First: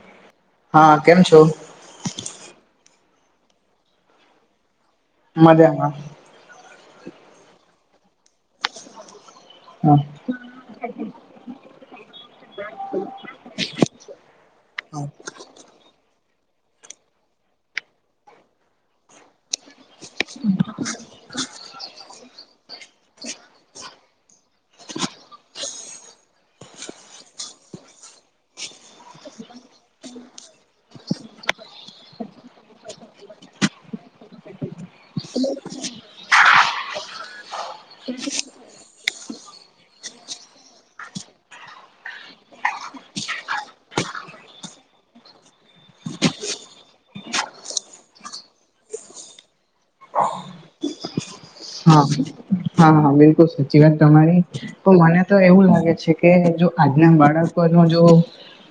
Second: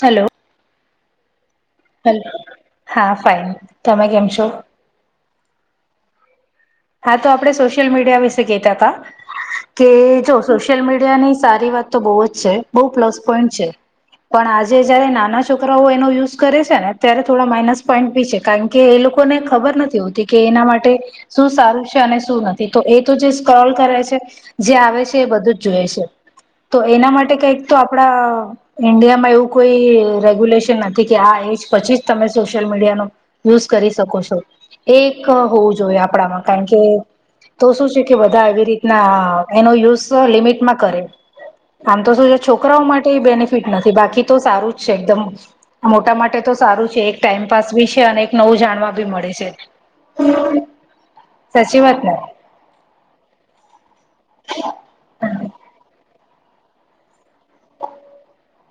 Hello- હા કેમ છો- હલો હા ફઇન તમે કેમ છો- મજામાં હા તો આપણે સોશિયલ મીડિયા વિશે કતા હતા કે હા જો- સોશિયલ મીડિયા ની સારી વાત તો બહુ જ છે બહુ પ્લસ પોઈન્ટ છે. પણ આજે જયારે નાના છોકરાઓ એનો યુઝ કરે છે ને ત્યારે થોડા માઈનસ પોઈન્ટ બી છે. કારણ કે એ લોકોને ખબર નથી હોતી કે એના માટે- શું સારું છે અને શું નથી તો એ તો જે સ્ક્રોલ કરે છે. જે આવે છે એ બધું જ જોએ છે તો એના માટે કઈક તો આપડા- ઇન્ડિયામાં એવું રેગ્યુલેશન નથી કે આ એજ પછી જ સોશિયલ મીડિયા નો - યુઝ કરી શકો છો એ એક હોવું જોઈએ આપણામાં કારણ કે- તો શું છે કે બધા એવી રીતના એનો યુઝ લિમિટમાં કરે- આમ તો શું છે છોકરાઓ માટે બેનિફિટ નથી બાકી તો જ છે એકદમ- મોટા માટે તો સારું છે એકટાઈમપાસ બી છે અને નવું જાણવા બી મળે છે. સાચી વાત હા ને હા હા બિલકુલ સાચી વાત તમારી- તો મને તો એવું લાગે છે કે જો આજના બાળકો ન જો-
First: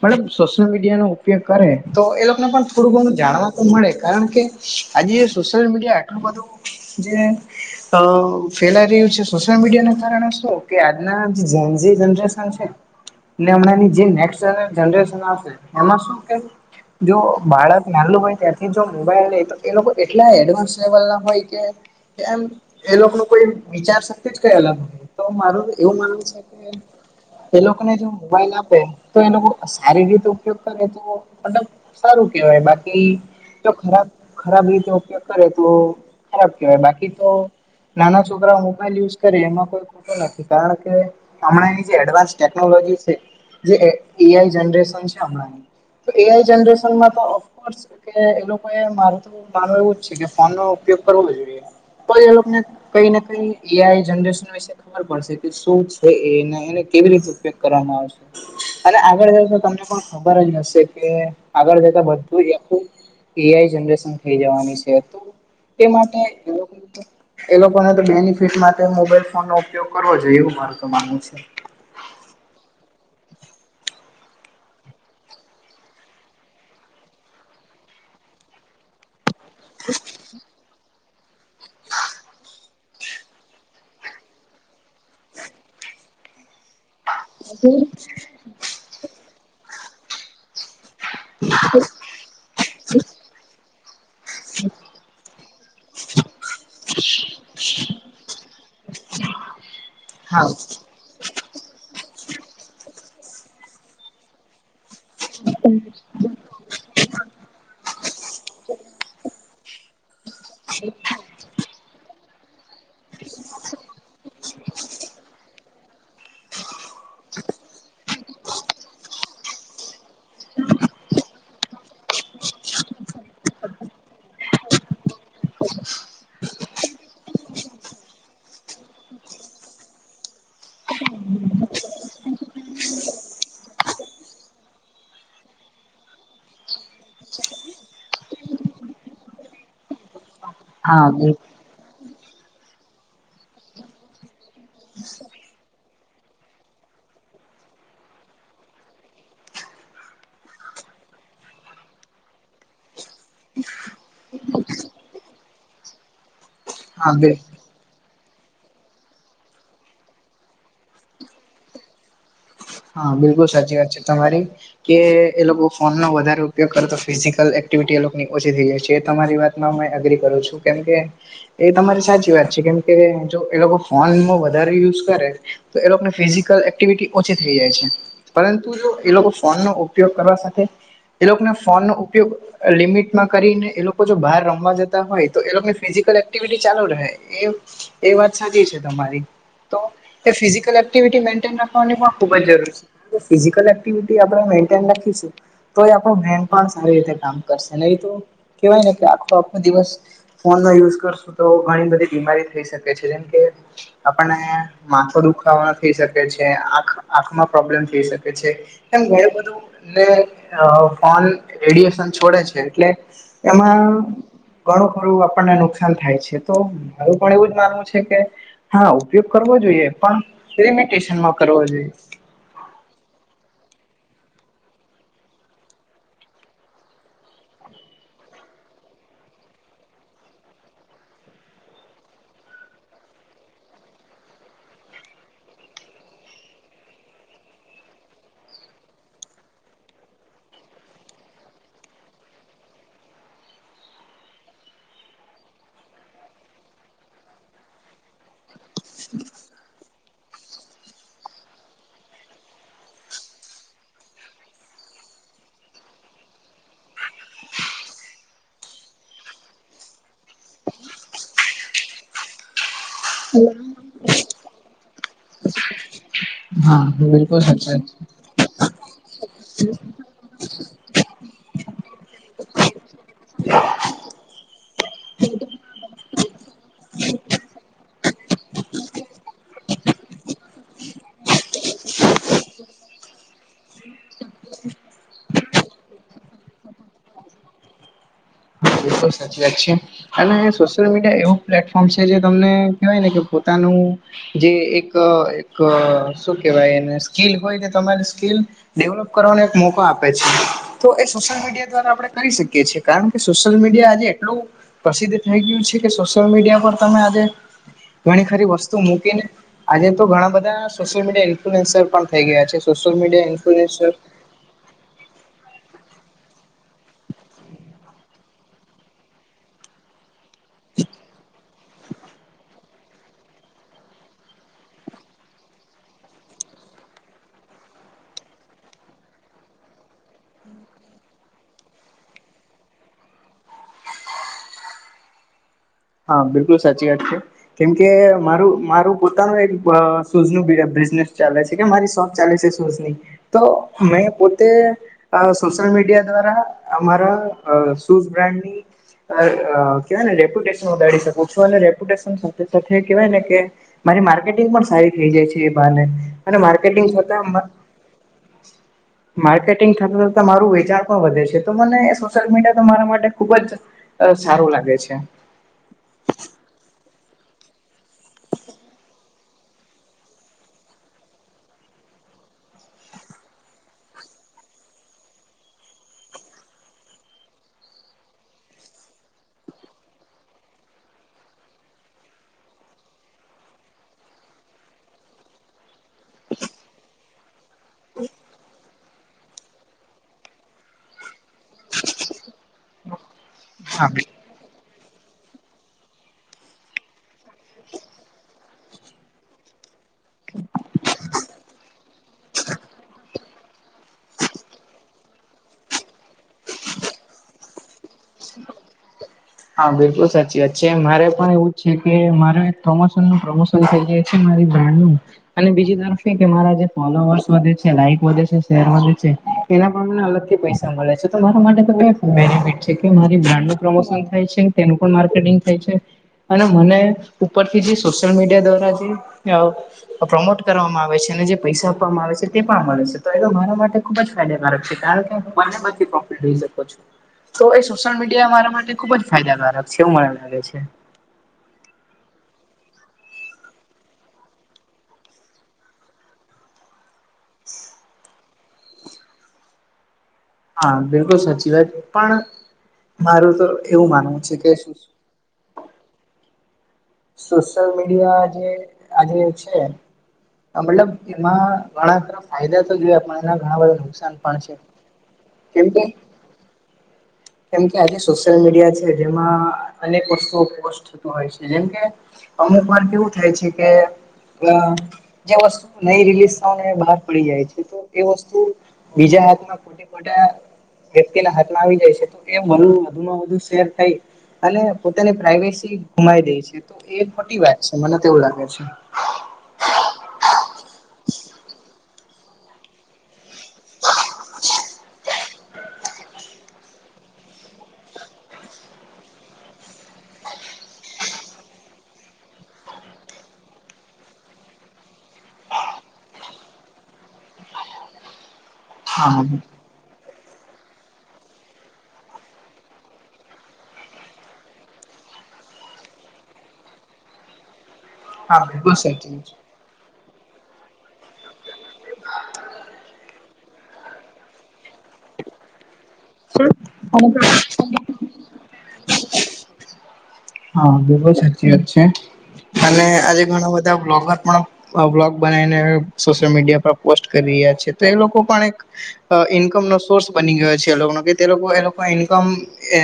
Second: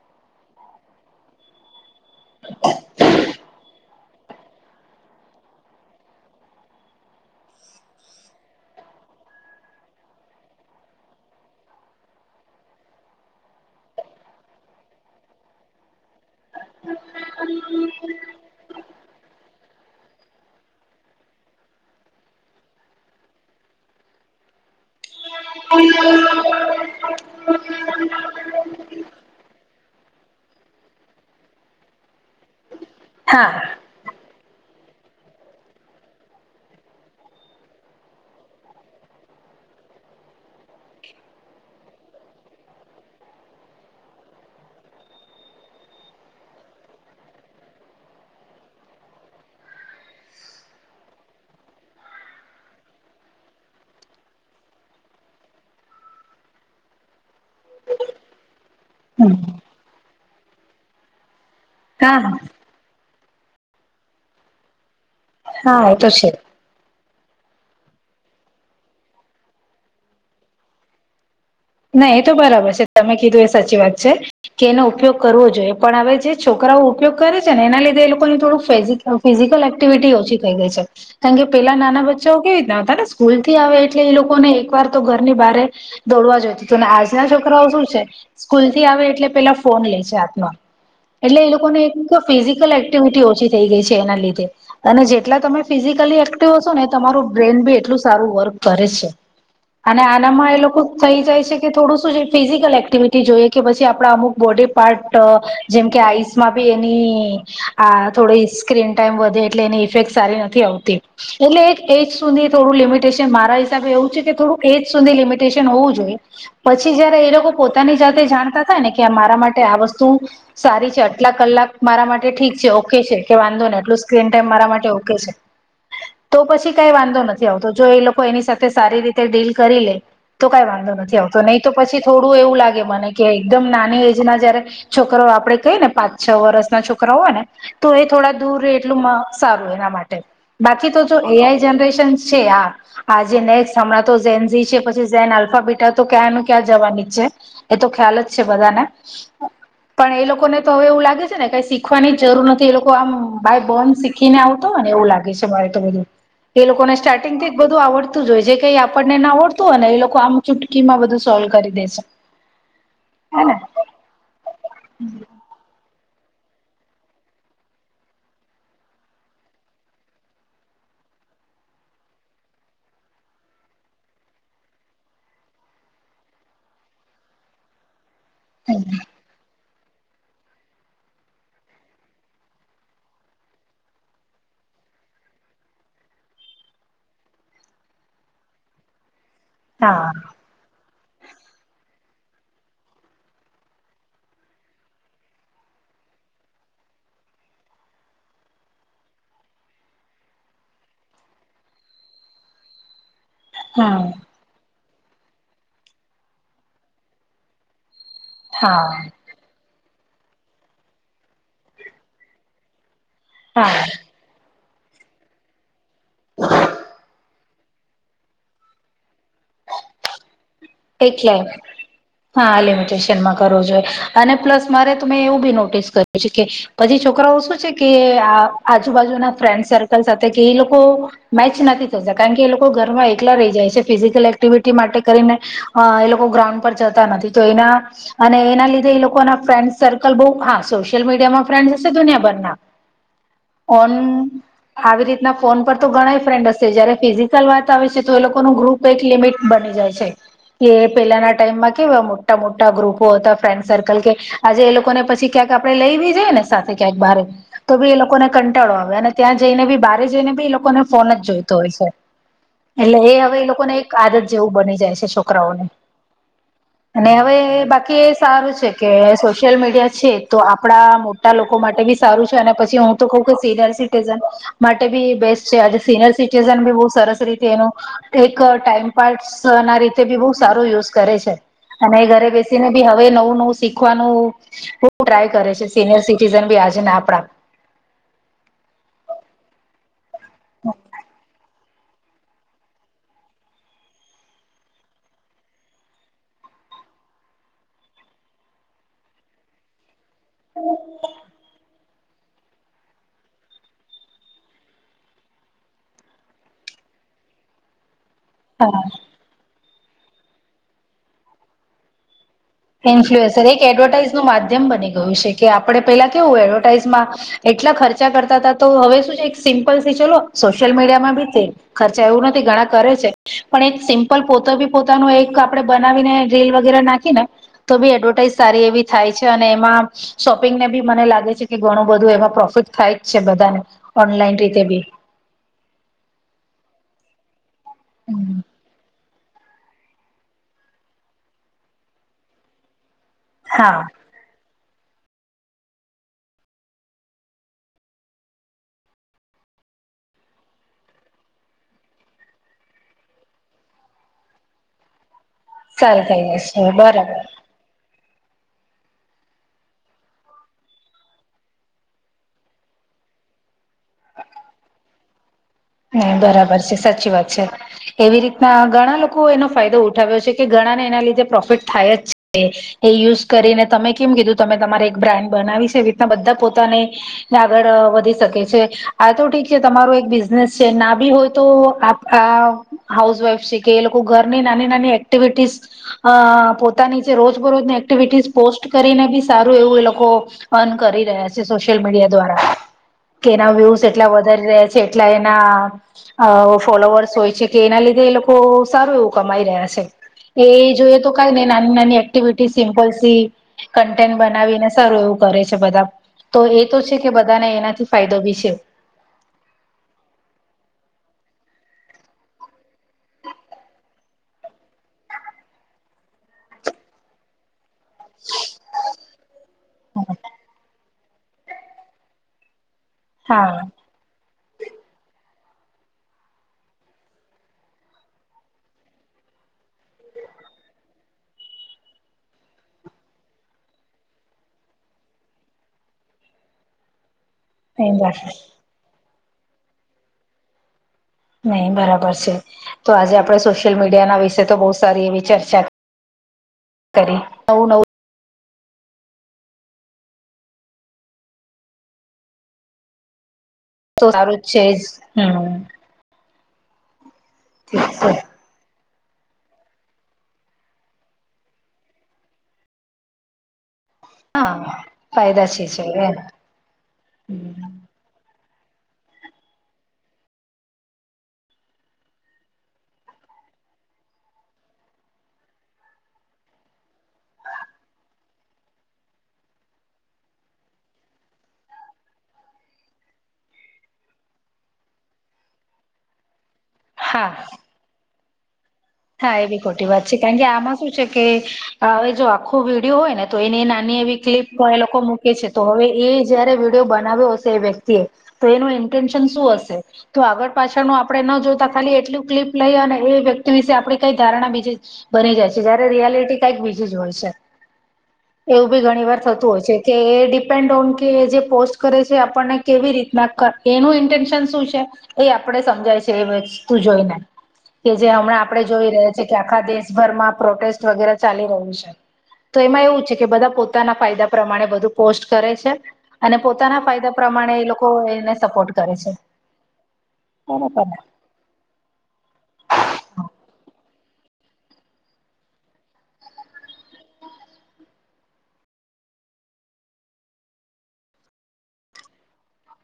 મબ સોશિયલ મીડિયા નો ઉપયોગ કરે તો એ લોકોને પણ થોડું ઘણું જાણવા તો મળે- કારણ કે આજે સોશલ મીડીયા આટલું બધું જે ફેલાઈ રહ્યું છે સોશિયલ મીડિયાને કારણે શું કે આજના જેન જી જનરેશન છે એટલે હમણાંની જે નેક્સ્ટ જનરેશન આવશે એમાં શું કે જો બાળક નાનું હોય ત્યાંથી જો મોબાઈલ લે તો એ લોકો એટલા એડવાન્સ લેવલ ના હોય કે કે એમ એ લોકો ન કોઈ વિચાર શક્તિ જ કઈ અલગ હો તો મારું એવું માનવું છે કે એ લોકોને મોબાઈલ એ લોકો સારી રીતે ઉપયોગ કરે તો મતલબ સારું કેવાય બાકી હા ખરાબ રીતે ઉપયોગ કરે તો ખરાબ કેવાય બાકી તો નાના છોકરા મોબાઈલ યુઝ કરે એમાં કોઈ ખોટો નથી કારણ કે હમણાંની જે એડવાન્સ ટેકનોલોજી છે જે એ એઆઈ જનરેશન છે હમણાંની તો એ આઈ જનરેશન માં તો ઓફ કોર્સ કે એ લોકો એ માર તો એવું જ છે કે ફોન નો ઉપયોગ કરવો જોઈએ પણ એ લોક કઈને કઈ એ આઈ જનરેશન વિશે ખબર પડશે કે શું છે એને એને કેવી રીતે ઉપયોગ કરવામાં આવે છે અને આગળ જઈ તો તમને પણ ખબર જ હશે કે આગળ જતા હા હા બધું જ આખું એઆઈ જનરેશન થઈ જવાનું છે હા એ તો માટે છે એ લોકો એ લોકોને તો બેનિફિટ માટે મોબાઈલ ફોન નો ઉપયોગ કરવો જોઈએ એવું મારું તો માનવું છે ના એ તો બરાબર છે તમે કીધું એ સાચી વાત છે કે એનો ઉપયોગ કરવો જોઈએ પણ હવે જે છોકરાઓ ઉપયોગ કરે છે ને એના લીધે એ લોકોને થોડુંક ફિઝિકલ એક્ટિવિટી ઓછી થઈ ગઈ છે કારણ કે પેલા નાના બચ્ચાઓ કેવી રીતના હતા ને સ્કૂલ થી આવે એટલે એ લોકો ને એક વાર તો ઘરની બારે દોડવા જોયતું તું ને આજના છોકરાઓ શું છે સ્કૂલ થી આવે એટલે પેલા ફોન લે છે હાથ માં એટલે એ લોકોને એક તો ફિઝિકલ એક્ટિવિટી ઓછી થઈ ગઈ છે એના લીધે અને જેટલા તમે ફિઝિકલી એક્ટિવ હશો ને તમારું બ્રેન બી એટલું સારું વર્ક કરે છે અને આના હા માં એ લોકો થઈ જાય છે કે થોડું શું છે ફિઝિકલ એક્ટિવિટી જોઈએ કે પછી આપડા અમુક બોડી પાર્ટ જેમ કે આઈસ માબી એની આ થોડી સ્ક્રીન ટાઈમ વધે એટલે એની ઇફેક્ટ સારી નથી આવતી એટલે એક એજ સુધી થોડું લિમિટેશન મારા હિસાબે એવું છે કે થોડુંક એજ સુધી લિમિટેશન હોવું જોઈએ પછી જયારે એ લોકો પોતાની જાતે જાણતા થાય ને કે મારા માટે આ વસ્તુ સારી છે આટલા કલાક મારા માટે ઠીક છે ઓકે છે કે વાંધો નહીં આટલો સ્ક્રીન ટાઈમ મારા માટે ઓકે છે. તો પછી કાઈ વાંધો નથી આવતો જો એ લોકો એની સાથે સારી રીતે ડીલ કરી લે તો કાઈ વાંધો નથી આવતો નહી તો પછી થોડું એવું લાગે મને કે એકદમ નાની એજ ના જયારે છોકરો આપડે કઈ ને પાંચ છ વર્ષ ના છોકરા હોય ને તો એ થોડા દૂર રે એટલું સારું એના માટે બાકી તો હા જો બિલકુલ એઆઈ જનરેશનશ છે હા આજે નેક્સ્ટ હમણાં તો જેન ઝી છે પછી જેન આલ્ફા બીટ તો ક્યાંનું ક્યાં જવાની જ છે એ તો ખ્યાલ જ છે બધાને પણ એ લોકોને તો હવે એવું લાગે છે ને કઈ શીખવાની જરૂર નથી એ લોકો આમ બાય બોન શી ખીને આવતો હો ને એવું લાગે છે મારે તો બધું એ લોકોને હા બે સ્ટાર્ટિંગ થી જ બધું આવડતું જ હોય જે કઈ આપણને ના આવડતું હોય એ લોકો આમ ચુટકીમાં બધું સોલ્વ કરી દેશે હા બિલકુલ હેને સાચી વાત છે તમારી કે એ લોકો ફોનનો વધારે ઉપયોગ કરો તો ફિઝિકલ એક્ટિવિટી એ લોકની ઓછી થઈ જાય છે એ તમારી વાતમાં હું એગ્રી કરું છું. કેમ કે એ તમારી સાચી વાત છે કેમકે જો એ લોકો ફોનમાં વધારે યુઝ કરે એ લોકોને ફિઝિકલ એક્ટિવિટી ઓછી થઈ જાય છે પરંતુ જો એ લોકો ફોનનો ઉ ઉપયોગ કરવા સાથે એ લોકોના ફોનનો ઉપયોગ લિમિટમાં કરીને એ લોકો જો બહાર રમવા જતા હોય તો એ લોકોની ફિઝિકલ એક્ટિવિટી ચાલુ રહે એ એ વાત સાચી છે તમારી હા તે ફિઝિકલ એકટીવેટી મેન્ટેન રાખવાની પણ ખુબજ જરૂરી છે ફિઝિકલ એક્ટિવિ આપણે મેન્ટન રાખીશું તો એ આપણ માઈન્ડપણ સારી રીતે કામ કરશે એ કેવાયને કે આખો આખો દિવસ ફોનનો યુઝ કરશું તો ઘણી બધી બીમારી થઈ શકે છે જેમ કે હા આપણને માથો દુખાવાનો થઈ શકે છે આંખ આંખમાં પ્રોબ્લેમ થઈ શકે થઈ શકે છે હા તેમ ઘણું બધું ને ફોન રેડિયેશન છોડે છે એટલે હા એમાં ઘણું ખરું આપણને નુકસાન થાય છે તો મારું પણ એવું જ માનવું છે કે હા ઉપયોગ કરવો જોઈએ પણ લિમીટેશનમાં એટલે કરવો જોઈએ હા લિમિટેશનમાં કરવો જોઈએ અને પ્લસ મારે તમે એવુંબી નોટિસ કર્યું છે કે પછી છોકરાઓ શું છે કે આ આજુબાજુના ફ્રેન્ડ સર્કલ સાથે કે એ લોકો મેચ નથી થતા કારણ કે એ લોકો ઘરમાં એકલા રહી જાય છે ફિઝિકલ એક્ટિવિટી માટે કરીને અ એ લોકો ગ્રાઉન્ડ પર જતા નથી તો એના અને એના લીધે એ લોકોના ફ્રેન્ડસ સર્કલ બહુ હા સોશિયલ મીડિયામાં ફ્રેન્ડ્સ હશે દુનિયાભરના ઓન આવી રીતના ફોન પર તો ઘણાય ફ્રેન્ડ હશે જયારે ફિઝિકલ વાત આવે છે તો એલોકોનું ગ્રુપ એક લિમિટ બની જાય છે. કે પેલાના ટાઈમમાં કેવા મોટા મોટા ગ્રુપો હતા ફ્રેન્ડસર્કલ કે આજે એલોકોને પછી ક્યાંક આપડે લઈ બી જઈએને સાથે ક્યાંક બારે તો બી એલોકોને કંટાળો આવે અને ત્યાં જઈને બી બહાર જઈને બી એલોકોને ફોનજ જોઈતો હોય છે. એટલે એ હવે એલોકોને એક આદત જેવું બની જાય છે છોકરાઓને હા અને હવે બિલકુલ સાચી વાત બાકીએ સારું છે કે સોશિયલ મીડિયા છે તો આપણા મોટા લોકો માટે બી સારું છે અને પછી હું તો કઉંકે સિનિયર સિટીઝન માટે બી બેસ્ટ છે આજે સિનિયર સિટીઝન બી બહુ સરસ રીતે એનું એક ટાઈમ પાર્ટ્સના રીત તે બી બહુ સારો યુઝ કરે છે અને ઘરે બેસીને બી હવે નવું નવું શીખવાનું હું ટ્રાય કરે છે સિનિયર સિટીઝનબી આજના આપડા બિલકુલ સાચી વાત છે અને સોશિયલ મીડિયા એવું પ્લેટફોર્મ છે જે તમને કહેવાયને કે પોતાનું જે એક એક શું કેહેવાય એને સ્કીલ હોય તમારી સ્કીલ ડેવલપ કરવાનો એક મો કો આપે છે તો એ સોસીયલ મીડિયા દ્વારા આપણે કરી શકી છીએ કારણ કે સોશિયલ મીડિયા એટલું પ્રસિદ્ધ થઈ ગયું છે કે સોશિયલ મીડિયા પર તમે આજે ઘણી ખરી હા વસ્તુ મૂકીને આજે તો ઘણા બધા સોશિયલ મીડિયા ઇન્ફ્લુઅન્સર પણ થઈ ગયા છે. સોશિયલ મીડિયા ઇન્ફ્લુએન્સર એક એડવરટાઈઝનું માધ્યમ બની ગયું છે કે આપણે પેલા કેવું એડવર્ટાઈઝમાં એટલા ખર્ચા કરતા તા તો હવે શુ છે એક સિમ્પલથી ચલો સોસીયલ મીડિયામાંબી તે ખર્ચા એવું નથી ઘણા કરે છે પણ એક સિમ્પલ પોતેબી પોતાનું એક આપડે બનાવીને રીલ વગેરે નાખીને તોબી એડવર્ટાઈઝ સારી એવી થાયછે અને એમાં શોપિંગનેબી મને લાગે છે કે ઘણું બધું એમાં પ્રોફિટ થાય જ છે બધાને ઓનલાઈન રીતે બી હા બિલકુલ સાચી વાત છે કેમ કે મારું મારું પોતાનું એક બ શુઝનું બિઝનેસ ચાલે છે કે મારી શોપ ચાલે છે શુઝની તો હા મેં પોતે અહ સોશિયલ મીડિયા દ્વારા અમારા અહ શુઝ બ્રાન્ડની અહ અહ કેવાય ને રિપ્યુટેશન લડી શકું છું અને રેપ્યુટેશન સાથે સાથે કેવાય ને કે મારી માર્કેટિંગ પણ સારી થઈ જાય છે એ બહાને સારું થઈ અને જશે માર્કેટિંગ થતા બરાબર [unintelligible] માર્કેટિંગ થતા થતા મારું વેચાણ પણ વધે તો મને સોશિયલ મીડિયા તો મારા માટે ખુબ જ અહ સારું લાગે છે. હમ્મ, બરાબર છે સાચી વાત છે એવી રીતના ઘણા લો કો એનો ફાયદો ઉઠાવ્યો છે કે ઘણા ને એના લીધે પ્રોફિટ થાય જ છે એ યુઝ કરીને તમે કેમ કીધું તમે તમારે એક બ્રાન્ડ બનાવી છે એવી રીતના બધા પોતાને ને આગળ વધી શકે છે આ તો ઠીક છે તમારો એક બીજ નેસ છે ના બી હોય તો આપડા હાઉસ વાઈફ છે કે એ લોકો ઘરની નાની નાની એક્ટિવિટીઝ અહ પોતાની જે રોજ બરોજની એક્ટિવિટીઝ પોસ્ટ કરીને બી સારું એવું એ લોકો અર્ણ કરી રહ્યા છે સોશિયલ મીડિયા દ્વારા કે એના વ્યુસ હા એટલા વધારી રહ્યા છે એટલા એના અહ ફોલોવર્સ હોય છે કે એના લીધે એ લોકો સારું એવું કમાઈ રહ્યા છે. એ જોઈએ તો કઈ નઈ નાની નાની એક્ટિવિટી સિમ્પલસી કન્ટેન્ટ બનાવીને સારું એવું કરે છે બધા. તો એ તો છે કે બધાને એનાથી ફાયદો બી છે. હા બિલકુલ સાચી વાત છે. મારે પણ એવું જ છે કે મારે પ્રમોશનનું પ્રમો શન થઈ ગયું છે મારી બ્રાન્ડનું અને બીજી તરફ એ કે મારા જે ફોલોવર્સ વધે છે, લાઈક વધે છેે, શેર વધે છે એના પણ મને અલગથી પૈસા મળે છે તો મારા માટે તો બેસ્ટ બેનિફિટ છે કે મારી હા બ્રાન્ડનું પ્રમોશન થાય છે, તેનું પણ માર્કેટિંગ થાય છે અન મને ઉપરથી જે સોશિયલ મીડિયા દ્વારા જે અ અ પ્રમોટ કરવામાં આવે છે અને જે પૈસા આપવામાં આવે છે તે પણ આ મળે છે તો [unintelligible] મારા માટે ખુબ જ ફાયદાકારક છે કારણ કે હું બંને [unintelligible] પ્રોફિટ રહી શકતો [inaudible] તો એ સોશિયલ મીડિયા મારા માટે ખુબ જ ફાયદાકારક છે એવું મને લાગે છે. નહી બરાબર છે તો આજે આપડે સોશિયલ મીડિયાના વિશે તો બહુ સારી એવી ચર્ચા કરી. નવું નવું હા, બિલકુલ સાચી વાત પણ મારું તો એવું તો માનવું સારું જ કે છે એજ હમ્મ. સોશલ ઠીક છે મીડિયા આજે આજે છે મતલબ એમાં ઘણાખરા ફાયદા તો જોયા પણ એના ઘણા બધા નુકસાન પણ છે હા ફાયદા છે કેમ કે છે એમ કેમ કે આજે સોશિયલ મીડિયા છે જેમાં અનેક વસ્તુઓ પોસ્ટ થતું હોય છે જેમકે અમુક વાર કેવું થાય છે કે અ જ્યાં વસ્તુ નહી રિલીઝ થવાની હોય બહાર પડી જાય છે તો એ વસ્તુ બીજા હાથમાં મોટા વ્યક્તિના હાથમાં આવી જાય છે [unintelligible] વધુમાં વધુ શેર થઈ અને પોતાની પ્રાઈવેસી ગુમાઈ દે છે. એ ખોટી હા વાત છે મને તો એવું લાગે છે. હા, એ બી ખોટી વાત છે કારણ કે આમાં શું છે કે હવે જો આખો વિડીયો હોય ને તો એની એ નાની એવી ક્લિપ હોય એ લોકો મૂકે છે તો હવે એ જયારે વિડીયો બનાવ્યો હશે એ વ્યક્તિએ તો એનું ઇન્ટેન્શન શું હશે? તો આગળ પાછળનું આપડે ન જોતા ખાલી એટલું ક્લિપ લઈ અને એ વ્યક્તિ વિશે આ પડી કઈ ધારણા બીજી જ બની જાય છે જયારે રિયાલિટી કઈક બીજી જ હોય છે. એવું બી ઘણી વાર હા થતું હોય છે. કે એ ડિપેન્ડ ઓન કે જે પોસ્ટ કરે છે આપણને કેવી રીતના કર, એનું ઇન્ટન્શન શું છે? એ આપડે સમજાય છે એ વસ્તુ જોઈને કે જે હમણાં હા આપડે બિલકુલ જોઈ રહે સાચી છે વાત કે આ ખા દેશભરમાં પ્રોટેસ્ટ વગેરે ચાલી રહ્યું છે તો એમાં એવું છે કે બધા પોતાના ફાયદા પ્રમાણે બધું પોસ્ટ કરે છે અને પોતાના ફાયદા પ્રમાણે એ લોકો એને સપોર્ટ કરે છે. હા, બરાબર ને? બિલકુલ સાચી વાત છે અને આજે ઘણા બધા બ્લોગર પણ આ બ્લોગ બણાઈને સોશિયલ મીડિયા પર પોસ્ટ કરી રહ્યા છે તો એ લોકો પણ એક અ ઈન્કમનો સોર્સ બની ગયો છે એ લોકોનો કે તે લોકો એ લોકો ઈન્કમ એ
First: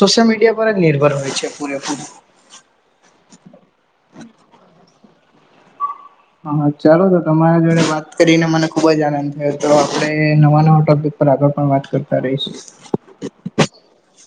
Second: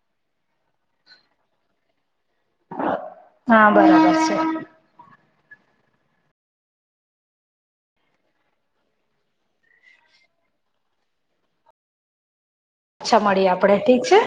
સોશિયલ મીડિયા પર જ નિર્ભર હોય છે પૂરેપૂરું. હા, બરાબર છે. હા હા, ચાલો તો તમારા જોડે વાત કરીને મને ખુબ જ આનંદ થયો તો આપે નવા નવા ટોપિક પર આગળ પણ વાત કરતા રહીશું. અચ્છા મડીએ આપડે ઠીક છે.